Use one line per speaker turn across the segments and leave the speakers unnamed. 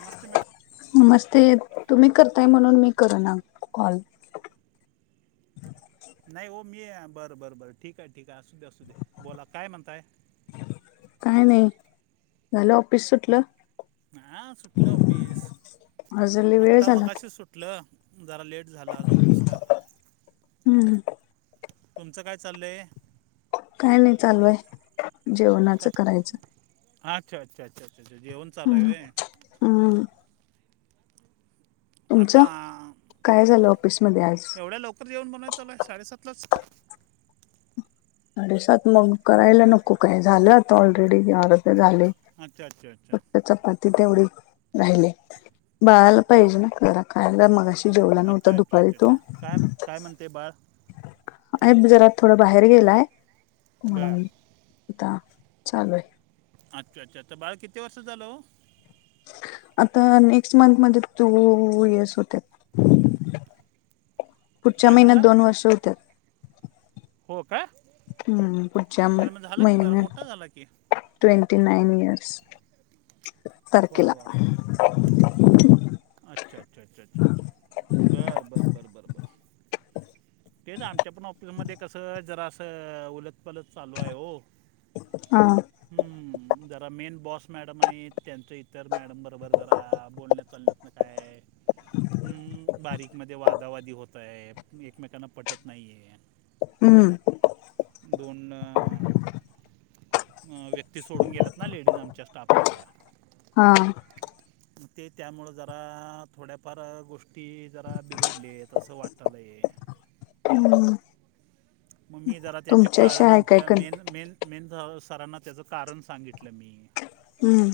नमस्ते madam.
नमस्ते, तुम्ही करताय म्हणून मी करेना कॉल.
नाही हो, मी आहे बरं बरं बरं ठीक आहे, ठीक आहे, असूदे, असूदे बोला काय म्हणताय?
काय नाही झालं ऑफिस सुटलं?
हां सुटलं ऑफिस,
आज लय वेळ
आत्ता
झाला की
मघाशी सुटलं, जरा लेट झाल आज ऑफिसला,
हम्म
तुमचं काय चाललंय?
काय नाही चालू आहे
का
जेवणाचं करायचं.
अच्छा अच्छा अच्छा अच्छा अच्छा जेवण चालू आहे
हम्म
होय?
हम्म.
आता
तुमचं? काय झालं ऑफिसमध्ये आज?
एवढ्या लवकर जेवण बनवायचं चालू आहे साडे सातलाच?
साडेसात मग करायला नको काय झालं आता ऑलरेडी या झालंय.
अच्छा अच्छा अच्छा
आता चपाती तेवढी राहिली, बाळाला पाहिजे ना जरा खायला मघाशी जेवला नव्हता
अच्छा अच्छा
दुपारी
अच्छा अच्छा
तो.
काय काय म्हणते बाळ?
अ जरात थोडं बाहेर गेलाय
बर
म्हणून आता चालू आहे.
अच्छा अच्छा तर बाळ किती वर्षाचं झालं हो?
आता नेक्स्ट मंथ मध्ये टु इयर्स होतेत. पुढच्या
काय
महिन्यात
म्हणला
दोन वर्ष होत्यात.
हो का?
हम्म पूढच्या
अरे मग झाला की जरा मोठा
महिन्यात.
झाला की
ट्वेंटी नाईन इयर्स
वा
तारखेला.
वा वा अच्छा अच्छा अच्छा अच्छा अच्छा बरं बरं बरं बरं बर. तेच आमच्या पण ऑफिसमध्ये कसं जरा असं उलथ पालथ चालू आहे हो.
हा.
हम्म. जरा मेन बॉस मॅडम आहेत त्यां तर मॅडम बरोबर जरा बोलण्यात चालण्यात ना काय बारीकमध्ये वाद दवादी होत आहे एकमेकांना पटत नाही आहे.
हम्म.
दोन व्य ते सोडून गेल्यात ना लेडीज आमच्या स्टाफमधल्या.
हा.
ते त्यामुळं जरा थोड्याफार गोष्टी जरा बिघडली तसं वाटालंय.
हम्म.
मग मी जरा त्याचे
तुमच्या अशी
कारण
आहे काय
आमच्या
कण
मेन मेन मेन सरांना त्याचं कारण सांगितलं मी.
हम्म.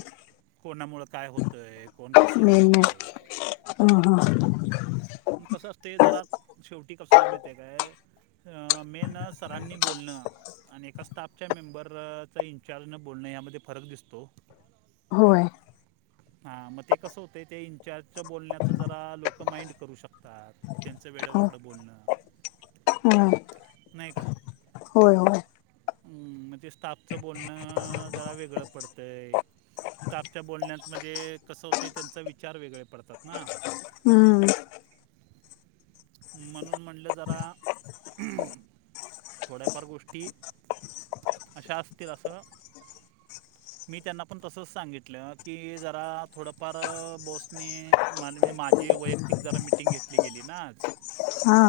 कोणामुळं काय होतंय कोण कसं
मे
वागतंय.
महिन्यात हा हा.
कसं असतें जरा शेवटी कसं आहे माहितय आहे काय? मेन सरांनी बोलणं आणि एका स्टाफच्या मेंबरचा इंचार्ज न बोलणं यामध्ये फरक दिसतो.
होय.
हा मग ते कसं होतें ते इनचार्जच बोलण्याचं जरा लोकं माइंड करू शकतात. त्यांचं वेळं वाकडं बोलणं.
हा‌.
नाही का?
होय होय.
मंग ते स्टाफचं बोलणं जरा वेगळं पडतंय. स्टाफच्या बोलण्यात म्हणजे कसं होते त्यांचा विचार वेगळे पडतात ना.
हम्म.
म्हणून म्हटलं जरा थोड्याफार गोष्टी अशा असतील असं.
[inaudible]
मी त्यांना पण तसंच सांगितलं की जरा थोडंफार बोसनी मानवी माझी व तिक जरा मीटिंग घेतली गेली ना आज.
हा.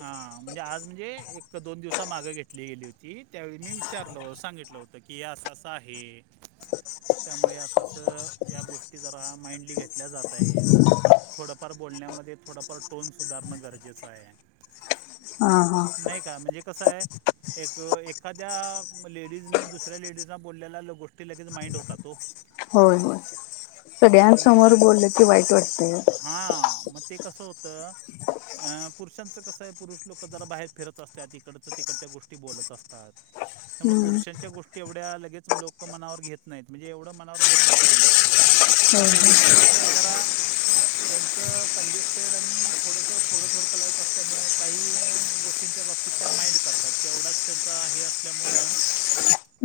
हा. म्हणजे आज म्हणजे एक दोन दिवसामाग घेतली गेली होती त्यावेळी मी विचारल सांगितलं होतं. त की आस अस आहे. त्यामुळे असं असं या गोष्टी जरा माइंडली घेतल्या जात आहेत. थोडंफार बोलण्यामध्ये थोडंफार टोन सुधारणं गरजेचं आहे.
हां हा
नाही का? म्हणजे कसं आहे. एक एखाद्या लेडीजने दुसऱ्या लेडीजला बोललेला गोष्टी लगेच माइंड होता ओ.
होय होय. सगळ्यांसमोर
तस
बोललं की वाईट वाटत ओ.
तर पुरुषांचं कसं आहे पुरुष लोक लोक जरा बाहेर फिरत असत्यात इकडचं, तिकडच्या गोष्टी बोलत असतात. त्यामुळ
हम्म
पुरुषांच्या गोष्टी एवढ्या लगेच लोकं मनावर घेत नाहीत, म्हणजे एवढं मनावर घेत नाहीत ते लोकं
होय
अण
होय
लेडीजचं कसं जरा त्यांचं कंजेस्टेड आणि थोडस थोडं -थोडकं लाईप असल्यामुळे काही गोष्टींच्या बाबतीत त्या माइंड करतात, तेवढाच त्यांचा हे असल्यामुळं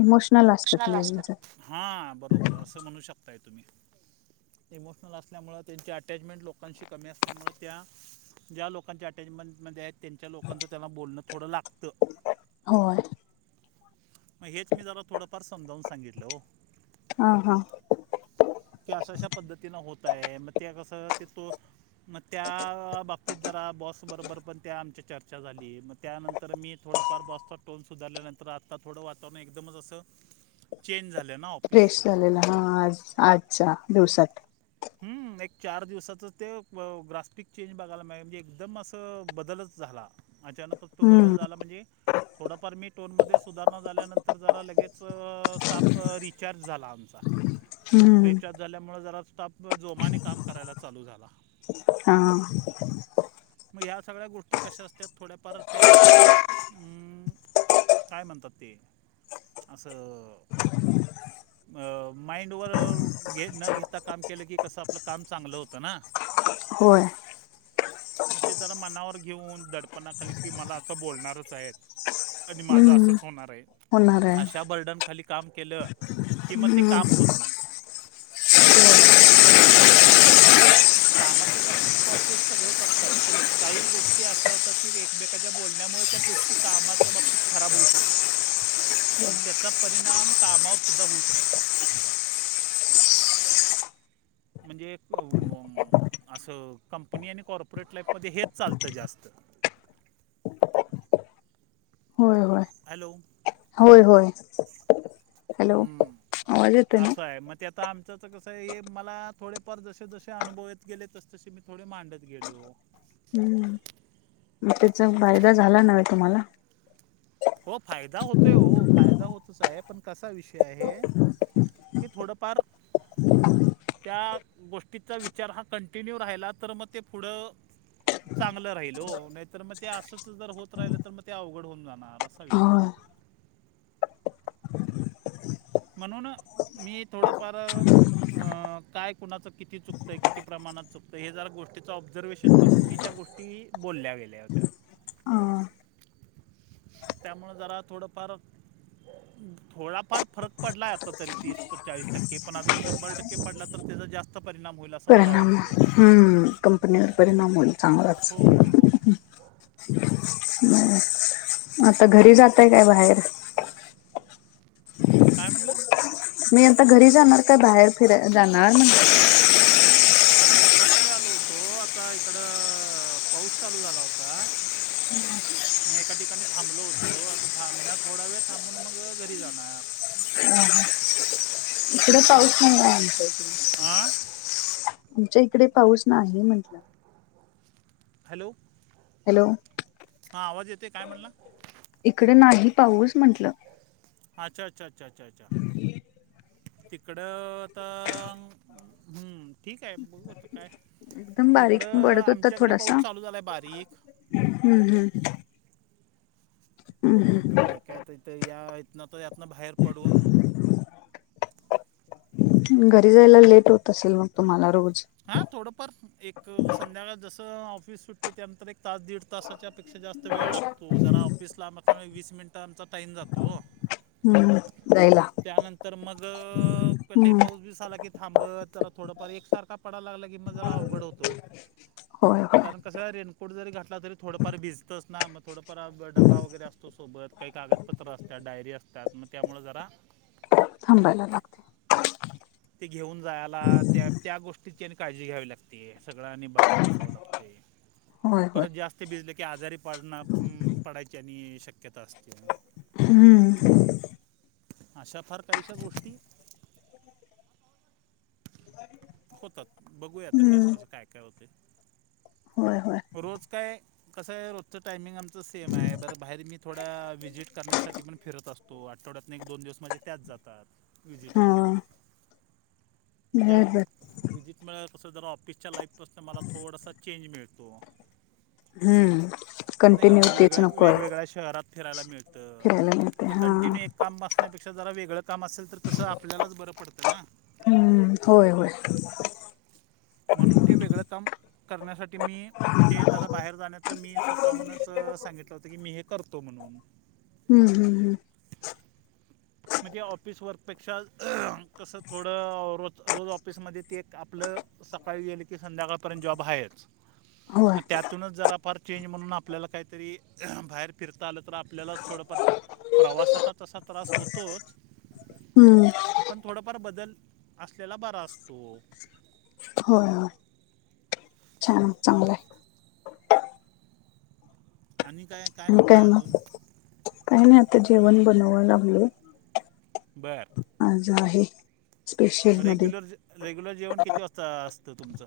इमोशनल असतात
इमोशनल आसता,
लेडीज
हा बरोबर असं म्हणू शकताय तुम्ही इमोशनल असल्यामुळं त्यांची अटॅचमेंट लोकांशी कमी असल्यामुळं त्या ज्या लोकांच्या अटॅचमेंटमध्ये आहेत त्यांच्या लोकांचं त्यांना बोलणं थोडं लागतं.
होय
म हेच मी जरा थोडंफार समजावून सांगितलं हो.
[inaudible]
की अशा, अशा पद्धतीनं होत आहे मग ते कसं ते तो म त्या बाबतीत जरा बॉस बरोबर पण त्या आमच्या चर्चा झाली ये, म त्यानंतर मी थोडंफार बसतता टोन सुधारल्यानंतर आत आता थोडं वातावरण एकदमच असं
[inaudible]
चेंज झाले ना ओ
फ्रेश झालेला हा आज, आजच्या दिवसात.
हम् एक चार दिवसाचंच ते ग्राफ्टिक चेंज बघायला म म्हजे एकदम असं ब बदलचं झाला, अचानकच तो बदल
हम्म
झाला म्हणजे थोडाफार मी टोनमध्ये सुधारणा झाल्यानंतर जरा लगेच स्टाप रि चार्ज झाला आमचा
हम्म
रिचार्ज झाल्यामुळं जरा स्टाफ जोमाने काम करायला चालू झाला.
हा,
मग ह सगळ्या गोष्ट गोष्टी कशा असत्यात, थोड्याफार त्या मं काय म्हणतात ते? आसं
[inaudible]
अ माइंडवर घे न घेता काम केलं की, कसं आपलं काम चांगलं होतं ना.
होय,
म ते जरा मनावर घेऊन दडपणाखाली की मला असं बोलणारच आहे, आणि माझं
हम्म
असंच होणार आहे.
होणार आहे
अशा बर्डन खाली काम केलं, कि मग ते काम होत नाही. म्हणून ते कामाच्या बाबतीत कोशस् सगळेचं असतात, पण काही गोष्टी अशा होतात की एकमेकाच्या बोलण्यामुळे त्या गोष् ती कामाच्या बाबतीत खराब होऊ शकतात.
[inaudible]
आणि त्याचा परिणाम कामावरसुद्धा होऊ शकतो. म्हणजे एक अं वं असं कंपनी आणि कॉर्पोरेट लाईफमध्ये हेच चालतं जास्त.
होय होय
हॅलो,
होय, होय..... हॅलो
हम्म,
आवाज येतोय ना
असं आहे मग त्यात आता आमच्याचं कसं आहे, हे मला थोडेफार जसे- जसे अनुभवेत गेले तसे- तसे मी थोडे मांडत गेलो.
हम्म, मग त्याचा फायदा झाला न व्हे तुम्हाला?
हो फायदा होतोय, हो फायदा होतच आहे, पण कसा विषय आहे कि थोडफार त्या गोष्टीचा विचार हा कंटिन्यू राहिला तर मग ते पुढ चांगल राहील. हो नाहीतर मग ते अच जर होत राहिल तर मग ते अवघड होऊन जाणार अस. असा विषय
होय
ना, म्हणून मी थोडफार काय कुणाच किती चुकत आहे किती प्रमाणात चुकत आहे हे जर गोष्टीच ऑब्झर्वेहेशन करून मी त्या गोष्टी बोलल्या गेल्या होत्या.
ह.
त्यामुळे जरा थोडफार. थोडाफार फरक पडला आहे आता तरी तीस पचाळीस टक्के पण अजून शंभर टक्के पडला तर त्याच जास्त परिणाम होईल अस
परिणाम. हम् कंपनीवर परिणाम होईल चांगलाच.
हो हो हो
आता घरी जातय काय बाहेर?
काय म्हणला?
मी आता घरी जाणार काय बाहेर फिराय जाणार.
नाही -नाही नाही मी एका एका मित्राकडे आलो होतो. आता इकड पाऊस चालू झाला होता.
[inaudible]
मग एका ठिकाणी थांबलो होतो. आता थांब थोडा वेळ थांबून मग घरी जाणार.
[inaudible] इकडे पाऊस नाही आज.
आ
आमच्या इकडे पाऊस नाही.
हॅलो.
हॅलो.
हा आवाज येतोय. काय म्हणला?
इकडे नाही पाऊस म्हंटल.
अच्छा अच्छा अच्छा अच्छा अ्छा.
[inaudible]
तिकड तर, हम्म ठीक आहे. बघू आता काय.
एकदम
तिकड
बारीक पडत होता
आमच्याकडे पाऊस
थोडासा
चालू झालाय बारीक.
हम्म हम्म
बघू आता काय काय इथ या इथन तर यातन तर बाहेर पडून.
घरी जायला लेट होत असेल मग तुम्हाला रोज.
हा थोडफार एक संध्याकाळ जस ऑफिस सुटते त्यानंतर एक तास दीड तासाच्या ेक्षा जास्त वेळ लागतो. जरा ऑफिसला मागच्या वीस मिनिटं आमचा टाईम जातो
हम्म जायला
त्यानंतर मग क ते
हम्म
पाऊस बी झाला की, थांबत, जरा थोडफार एकसारखा पडाला लागला की, मग जरा अवघड होतो हो.
होय होय
कारण कस रेनकोट जरी घातला तरी थोडंफार भिजतस ना मग थोडफार डबा वगैरे असतो सोबत काही कागदपत्र असतात डायरी असतात मग त्यामुळ जरा
थांबायला लागते.
ते घेऊन जायला, त्या त्या गोष्टीची आणि काळजी घ्यावी लागते. सगळ्यांनी बघ बसा लागते
होय होय
परत जास्त हे भिजले की आजारी पडना पडायचे आणि शक्य शक्यता असते.
हम्म
अशा फार काहीश गोष्टी होतात. बघूयाता कस
हम्म
कस काय होतोय.
होय होय
रोज काय कसं आहे रोजचं टायमिंग आम च सेम आहे बरं बाहेर मी थोड्या व्हिजिट करण्यासाठी पण फिरत असतो. आठवड्यातन एक दोन दिवस माझे त्यात जातात
हा
व्हिसिटमध्ये. मग त्या
बर बर
विजिटमुळ कसं जरा ऑफिसच्या लाईफपासून मला थोडासा चेंज मिळतो.
हम्म
नाही का
कंटिन्यू तेच
वेगवेगळ्या
नको आहे
वेगवेगळ्या शहरात फिरायला मिळतं.
फिरायला मिळते
आता
हा
कंटिन्यू एक काम बसण्यापेक्षा जरा वेगळं काम असेल तर कसं आपल्यालाच बरं पडतं ना.
हम्म होय होय
म्हणून ते वेगळं काम करण्यासाठी मी ते जरा बाहेर जाण्यात च मी स्वतःहूनच सांगितलं होत की मी हे करतो म्हणून,
हम्म हम्म हम्
म्हणजे ऑफिस वर्कपेक्षा तसं थोडं रोज रोज ऑफिसमध्ये ते एक आपलं सकाळी गेले की संध्याकाळपर्यंत जॉब आहेच
होय
त्यात त्यातूनच जरा फार चेंज म्हणून आपल्याला काहीतरी बाहेर फिरता आलं तर आप आपल्याला थोडंफार ते प्रवासाचा तसा त्रास होतोच
हम्म
पण थोडंफार बदल असलेला बरा असतो.
होय होय छान चांगलं आहे.
आणि काय?
आणि काय
म्हणताय अजून
मग काही नाही आता जेवण बनवाय लागलोय.
बर
आज आहे स्पेशल मध्ये
रेग्युलर रेग्युलर जेवण किती वाजता असतं तुमचं?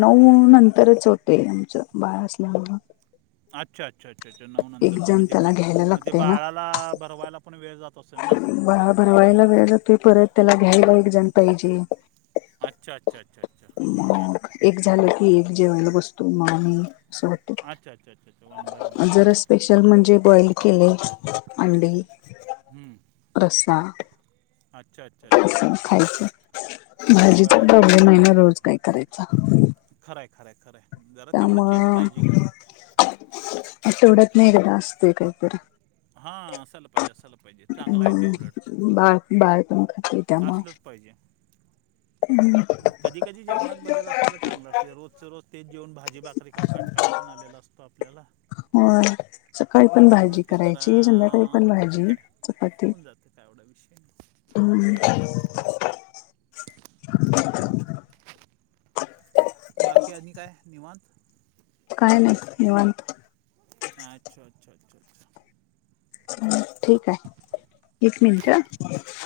नऊ नंतरच होतेय आमचं बाळ असल्यामुळ.
अच्छा अच्छा अच्छा अच्छा नऊ
एक
नंतर
जण
म्हणजे
त्याला
मग
घ्यायला
ते बाळाला भरवायला पण वेळ जात असेल ना
बाळाला भरवायला वेळ जातोय परत त्याला घ्यायला एक जण पाहिजे.
अच्छा अच्छा अच्छा. अच्छा ओके
मग एक झालं की एक जेवायला बसतो मग आम्ही अस,
अच्छ अच्छा अच्छा. वन बाय वन
आमच्या
हां
रस स्पेशल म्हणजे बॉईल केलय अंडे.
हम्म.
रसा.
अच्छा अच्छा अच्छा
अस
अच्छा
खायचं भाजीच
बर
प्रॉब्लेम आहेना रोज काय करायचा.
खरं हाय खरं हाय खरं हाय.
त्यामुळं आठवड्यातन एककदा असतय काहीतरी.
हा असायला पाहिजे असायाला पाहिजे चांगला आहे ते उलट.
बा बाळ तेन खातय त्यामुळ.
असलंच पाहिजे कधी कधी जेवत बदल असेल चांगलं असतय रोजच रोज तेच जेऊन भाजी भाकरी करून कंटाळा पण आलेला असतोय आपल्याला.
[unintelligible] सकाळी पण
त्यामुळं
भाजी
ते जरा
करायची संध्याकाळी पण भाजी,
ठीक आहे
चपाती
होऊन जाते काय एवढा विषय नाही.
हम
बाकी आणि काय निवांत.
काय नाही निवांत.
अच्छा! अच्छा! अच्छा! !
ह ठीक आहे. एक मिनिट ह